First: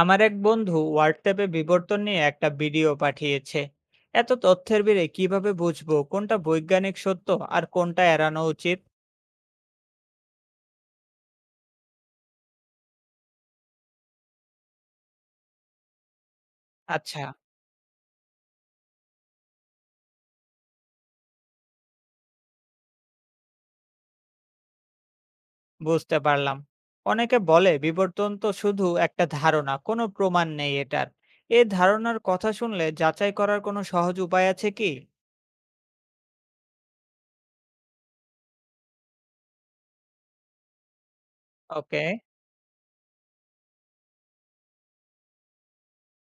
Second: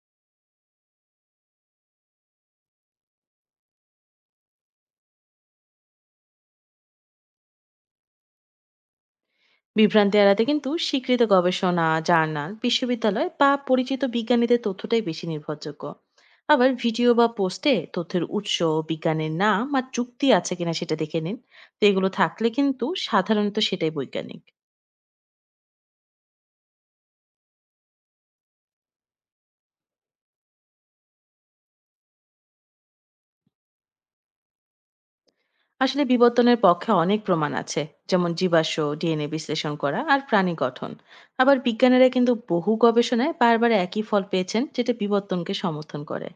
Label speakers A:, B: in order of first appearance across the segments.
A: আমার এক বন্ধু হোয়াটসঅ্যাপে বিবর্তন নিয়ে একটা ভিডিও পাঠিয়েছে। এত তথ্যের ভিড়ে কিভাবে বুঝবো কোনটা বৈজ্ঞানিক সত্য আর কোনটা এড়ানো উচিত?
B: বিভ্রান্তি এড়াতে কিন্তু স্বীকৃত গবেষণা জার্নাল বিশ্ববিদ্যালয় বা পরিচিত বিজ্ঞানীদের তথ্যটাই বেশি নির্ভরযোগ্য। আবার ভিডিও
A: আচ্ছা,
B: বা পোস্টে তথ্যের উৎস, বিজ্ঞানের নাম আর যুক্তি আছে কিনা সেটা দেখে নিন। তো এগুলো থাকলে কিন্তু সাধারণত সেটাই বৈজ্ঞানিক।
A: বুঝতে পারলাম। অনেকে বলে বিবর্তন তো শুধু একটা ধারণা, কোনো প্রমাণ নেই এটার। এই ধারণার কথা শুনলে যাচাই করার কোনো সহজ উপায় আছে কি?
B: আসলে বিবর্তনের পক্ষে অনেক প্রমাণ আছে, যেমন জীবাশ্ম, ডিএনএ বিশ্লেষণ করা আর প্রাণী গঠন। আবার
A: ওকে।
B: বিজ্ঞানীরা কিন্তু বহু গবেষণায় বারবার একই ফল পেয়েছেন, যেটা বিবর্তনকে সমর্থন করে।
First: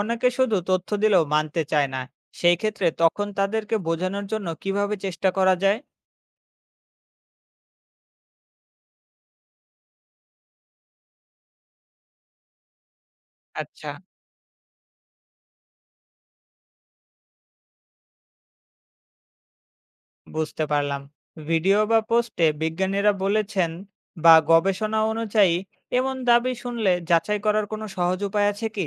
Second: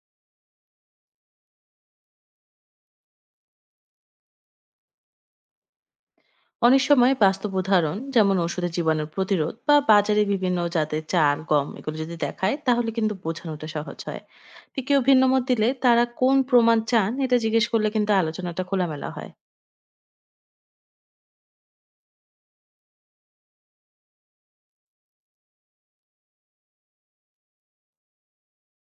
A: অনেকে শুধু তথ্য দিলেও মানতে চায় না। সেই ক্ষেত্রে তখন তাদেরকে বোঝানোর জন্য কিভাবে চেষ্টা করা যায়?
B: অনেক সময় বাস্তব উদাহরণ যেমন ওষুধের জীবাণু প্রতিরোধ বা বাজারে বিভিন্ন জাতের চাল, গম এগুলো যদি দেখায় তাহলে কিন্তু বোঝানোটা
A: আচ্ছা,
B: সহজ হয়। তো কেউ ভিন্ন মত দিলে তারা কোন প্রমাণ চান এটা জিজ্ঞেস করলে কিন্তু আলোচনাটা খোলামেলা হয়।
A: বুঝতে পারলাম। ভিডিও বা পোস্টে বিজ্ঞানীরা বলেছেন বা গবেষণা অনুযায়ী এমন দাবি শুনলে যাচাই করার কোনো সহজ উপায় আছে কি?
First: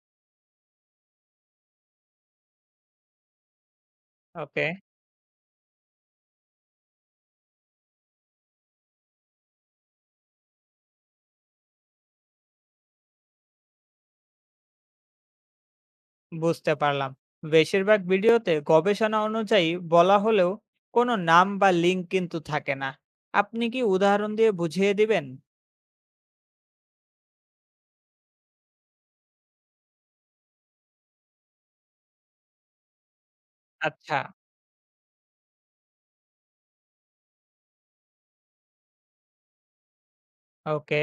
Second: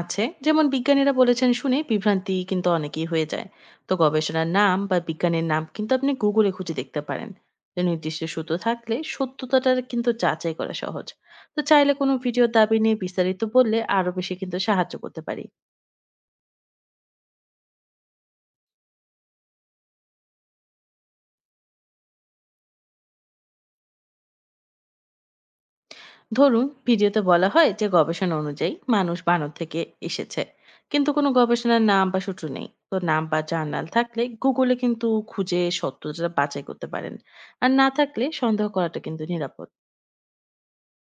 B: আছে, যেমন বিজ্ঞানীরা বলেছেন শুনে বিভ্রান্তি কিন্তু অনেকেই হয়ে যায়। তো গবেষণার
A: ওকে,
B: নাম বা বিজ্ঞানীর নাম কিন্তু আপনি গুগলে খুঁজে দেখতে পারেন। তো নির্দিষ্ট সূত্র থাকলে সত্যতাটা কিন্তু যাচাই করা সহজ। তো চাইলে কোনো ভিডিও দাবি নিয়ে বিস্তারিত বললে আরো বেশি কিন্তু সাহায্য করতে পারি।
A: বুঝতে পারলাম। বেশিরভাগ ভিডিওতে গবেষণা অনুযায়ী বলা হলেও কোনো নাম বা লিঙ্ক কিন্তু থাকে না। আপনি কি উদাহরণ দিয়ে বুঝিয়ে দিবেন?
B: ধরুন ভিডিওতে বলা হয় যে গবেষণা অনুযায়ী মানুষ বানর থেকে এসেছে, কিন্তু কোনো গবেষণার নাম বা সূত্র নেই। তো নাম বা জার্নাল
A: আচ্ছা,
B: থাকলে গুগলে কিন্তু খুঁজে সত্যতা বাছাই করতে পারেন। আর না থাকলে সন্দেহ করাটা কিন্তু নিরাপদ।
A: ওকে।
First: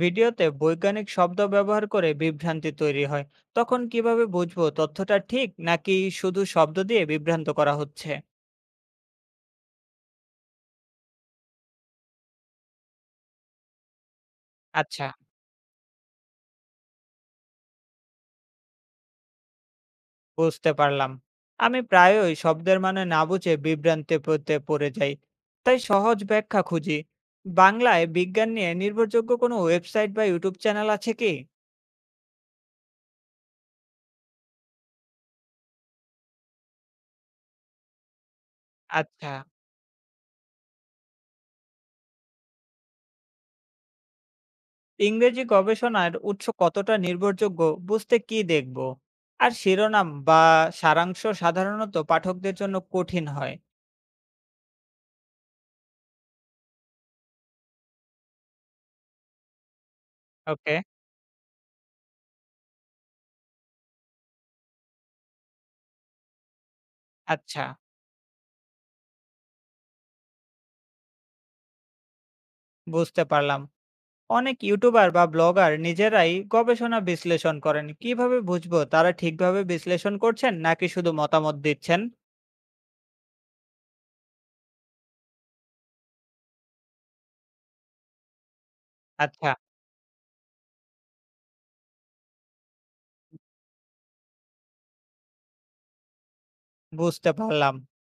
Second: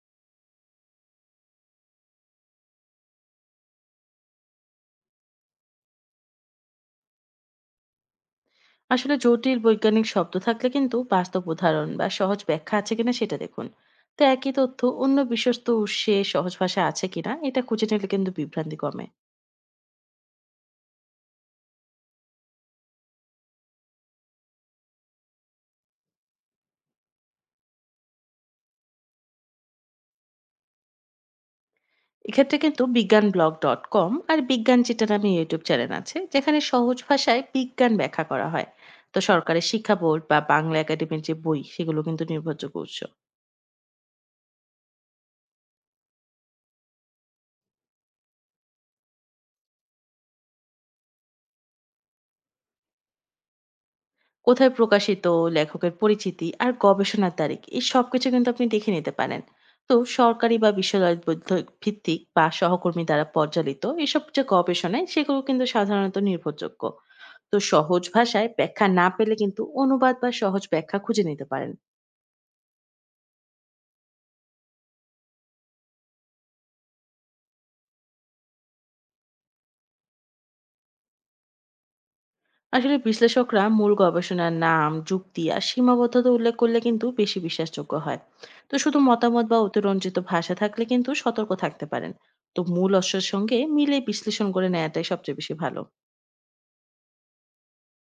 A: ভিডিওতে বৈজ্ঞানিক শব্দ ব্যবহার করে বিভ্রান্তি তৈরি হয়। তখন কিভাবে বুঝবো তথ্যটা ঠিক নাকি শুধু শব্দ দিয়ে বিভ্রান্ত করা হচ্ছে?
B: আসলে জটিল বৈজ্ঞানিক শব্দ থাকলে কিন্তু বাস্তব উদাহরণ বা সহজ ব্যাখ্যা আছে কিনা সেটা দেখুন। তো একই তথ্য
A: আচ্ছা,
B: অন্য বিশ্বস্ত উৎসে সহজ ভাষা আছে কিনা এটা খুঁজে নিলে কিন্তু বিভ্রান্তি কমে।
A: বুঝতে পারলাম। আমি প্রায়ই শব্দের মানে না বুঝে বিভ্রান্তি পড়তে পড়ে যাই, তাই সহজ ব্যাখ্যা খুঁজি। বাংলায় বিজ্ঞান নিয়ে নির্ভরযোগ্য কোনো ওয়েবসাইট বা ইউটিউব চ্যানেল আছে কি?
B: এক্ষেত্রে কিন্তু বিজ্ঞান ব্লগ ডট কম আর বিজ্ঞান যেটা নামে ইউটিউব চ্যানেল আছে, যেখানে সহজ ভাষায় বিজ্ঞান ব্যাখ্যা করা হয়। তো
A: আচ্ছা।
B: সরকারের শিক্ষা বোর্ড বা বাংলা একাডেমির যে বই সেগুলো কিন্তু নির্ভরযোগ্য উৎস।
A: ইংরেজি গবেষণার উৎস কতটা নির্ভরযোগ্য? বুঝতে কি দেখব? আর শিরোনাম বা সারাংশ সাধারণত পাঠকদের জন্য কঠিন হয়।
B: কোথায় প্রকাশিত, লেখকের পরিচিতি আর গবেষণার তারিখ এই সবকিছু কিন্তু আপনি দেখে নিতে পারেন। তো সরকারি বা
A: ওকে,
B: বিশ্ববিদ্যালয় ভিত্তিক বা সহকর্মী দ্বারা পরিচালিত এসব যে গবেষণায় সেগুলো কিন্তু সাধারণত নির্ভরযোগ্য। তো
A: আচ্ছা,
B: সহজ ভাষায় ব্যাখ্যা না পেলে কিন্তু অনুবাদ বা সহজ ব্যাখ্যা খুঁজে নিতে পারেন।
A: বুঝতে পারলাম। অনেক ইউটিউবার বা ব্লগার নিজেরাই গবেষণা বিশ্লেষণ করেন, কিভাবে বুঝবো তারা ঠিকভাবে বিশ্লেষণ করছেন নাকি শুধু মতামত দিচ্ছেন?
B: আসলে বিশ্লেষকরা মূল গবেষণার নাম, যুক্তি আর সীমাবদ্ধতা উল্লেখ করলে কিন্তু বেশি বিশ্বাসযোগ্য হয়। তো শুধু মতামত
A: আচ্ছা,
B: বা অতিরঞ্জিত ভাষা থাকলে কিন্তু সতর্ক থাকতে পারেন। তো মূল অশ্বর সঙ্গে মিলে বিশ্লেষণ করে নেওয়াটাই সবচেয়ে বেশি ভালো।
A: বুঝতে পারলাম।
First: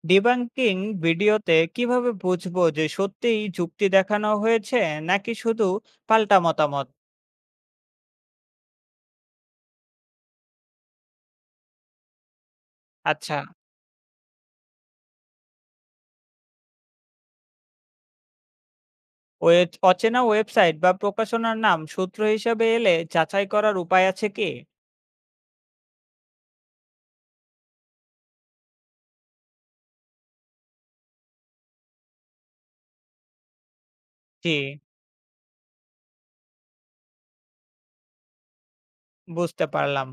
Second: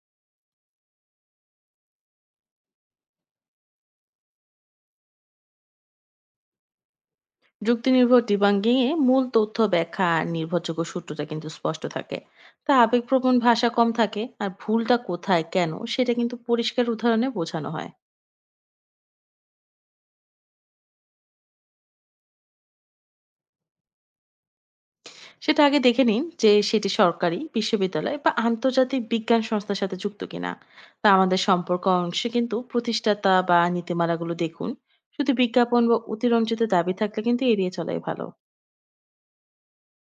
A: ডিবাঙ্কিং ভিডিওতে কিভাবে বুঝবো যে সত্যিই যুক্তি দেখানো হয়েছে নাকি শুধু পাল্টা মতামত?
B: যুক্তি নির্ভর ডিবাঙ্গিং এ মূল তথ্য ব্যাখ্যা আর নির্ভরযোগ্য সূত্রটা কিন্তু স্পষ্ট থাকে। তা আবেগপ্রবণ
A: আচ্ছা।
B: ভাষা কম থাকে আর ভুলটা কোথায় কেন সেটা কিন্তু পরিষ্কার উদাহরণে বোঝানো হয়।
A: ওয়েব অচেনা ওয়েবসাইট বা প্রকাশনার নাম সূত্র হিসেবে এলে যাচাই করার উপায় আছে কি?
B: সেটা আগে দেখে নিন যে সেটি সরকারি বিশ্ববিদ্যালয় বা আন্তর্জাতিক বিজ্ঞান সংস্থার সাথে যুক্ত কিনা। তা আমাদের সম্পর্ক অংশে কিন্তু প্রতিষ্ঠাতা বা নীতিমালাগুলো
A: জি,
B: দেখুন। শুধু বিজ্ঞাপন বা অতিরঞ্জিত দাবি থাকলে কিন্তু এড়িয়ে চলাই ভালো।
A: বুঝতে পারলাম।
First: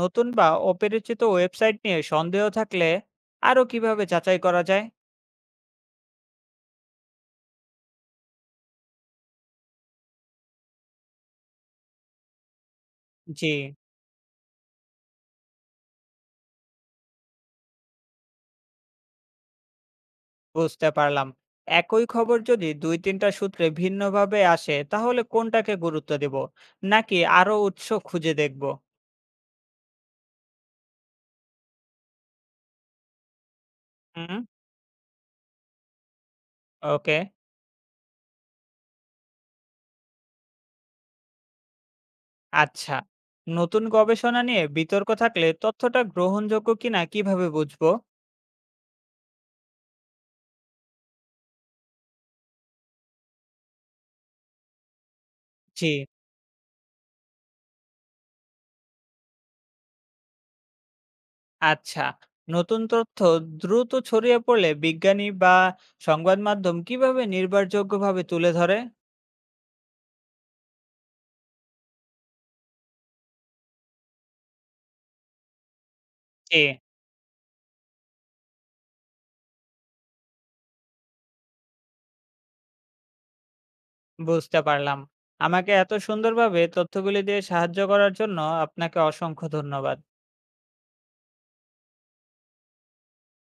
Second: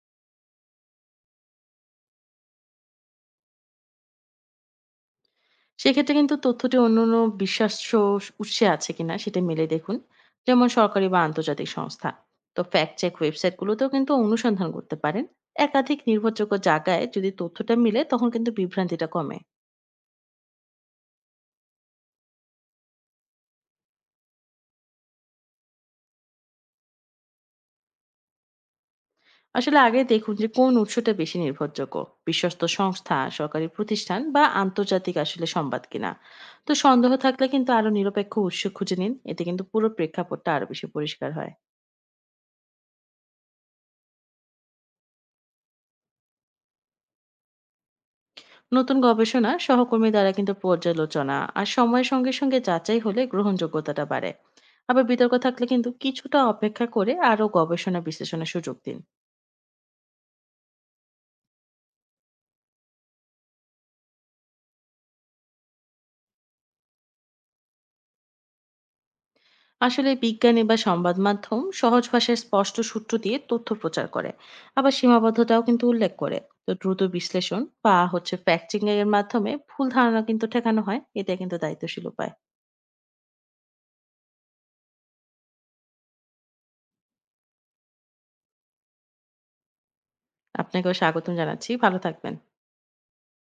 A: নতুন বা অপরিচিত ওয়েবসাইট নিয়ে সন্দেহ থাকলে আরো কিভাবে যাচাই করা যায়?
B: সেক্ষেত্রে কিন্তু তথ্যটি অন্য অন্য বিশ্বাস্য উৎসে আছে কিনা সেটা মিলে দেখুন, যেমন সরকারি বা আন্তর্জাতিক সংস্থা। তো ফ্যাক্ট চেক
A: জি,
B: ওয়েবসাইটগুলোতেও কিন্তু অনুসন্ধান করতে পারেন। একাধিক নির্ভরযোগ্য জায়গায় যদি তথ্যটা মিলে তখন কিন্তু বিভ্রান্তিটা কমে।
A: বুঝতে পারলাম। একই খবর যদি দুই তিনটা সূত্রে ভিন্নভাবে আসে তাহলে কোনটাকে গুরুত্ব দেব, নাকি আরো উৎস খুঁজে দেখব?
B: আসলে আগে দেখুন যে কোন উৎসটা বেশি নির্ভরযোগ্য, বিশ্বস্ত সংস্থা, সরকারি প্রতিষ্ঠান
A: হুম।
B: বা আন্তর্জাতিক আসলে সংবাদ কিনা। তো সন্দেহ
A: ওকে,
B: থাকলে কিন্তু আরো নিরপেক্ষ উৎস খুঁজে নিন, এতে কিন্তু পুরো প্রেক্ষাপটটা আরো বেশি পরিষ্কার হয়।
A: আচ্ছা। নতুন গবেষণা নিয়ে বিতর্ক থাকলে তথ্যটা গ্রহণযোগ্য কিনা কিভাবে বুঝবো?
B: নতুন গবেষণা সহকর্মী দ্বারা কিন্তু পর্যালোচনা আর সময়ের সঙ্গে সঙ্গে যাচাই হলে গ্রহণযোগ্যতাটা বাড়ে। আবার বিতর্ক থাকলে
A: জি,
B: কিন্তু কিছুটা অপেক্ষা করে আরো গবেষণা বিশ্লেষণের সুযোগ দিন।
A: আচ্ছা। নতুন তথ্য দ্রুত ছড়িয়ে পড়লে বিজ্ঞানী বা সংবাদ মাধ্যম কিভাবে নির্ভরযোগ্যভাবে তুলে ধরে?
B: আসলে বিজ্ঞানী বা সংবাদ মাধ্যম সহজ ভাষায় স্পষ্ট সূত্র দিয়ে তথ্য প্রচার করে। আবার সীমাবদ্ধতাও কিন্তু উল্লেখ করে।
A: জি,
B: তো দ্রুত বিশ্লেষণ বা হচ্ছে ফ্যাক্টিং এর মাধ্যমে ভুল ধারণা কিন্তু ঠেকানো হয়, এটা কিন্তু দায়িত্বশীল উপায়।
A: বুঝতে পারলাম। আমাকে এত সুন্দরভাবে তথ্যগুলি দিয়ে সাহায্য করার জন্য আপনাকে অসংখ্য ধন্যবাদ।
B: আপনাকেও স্বাগতম জানাচ্ছি, ভালো থাকবেন।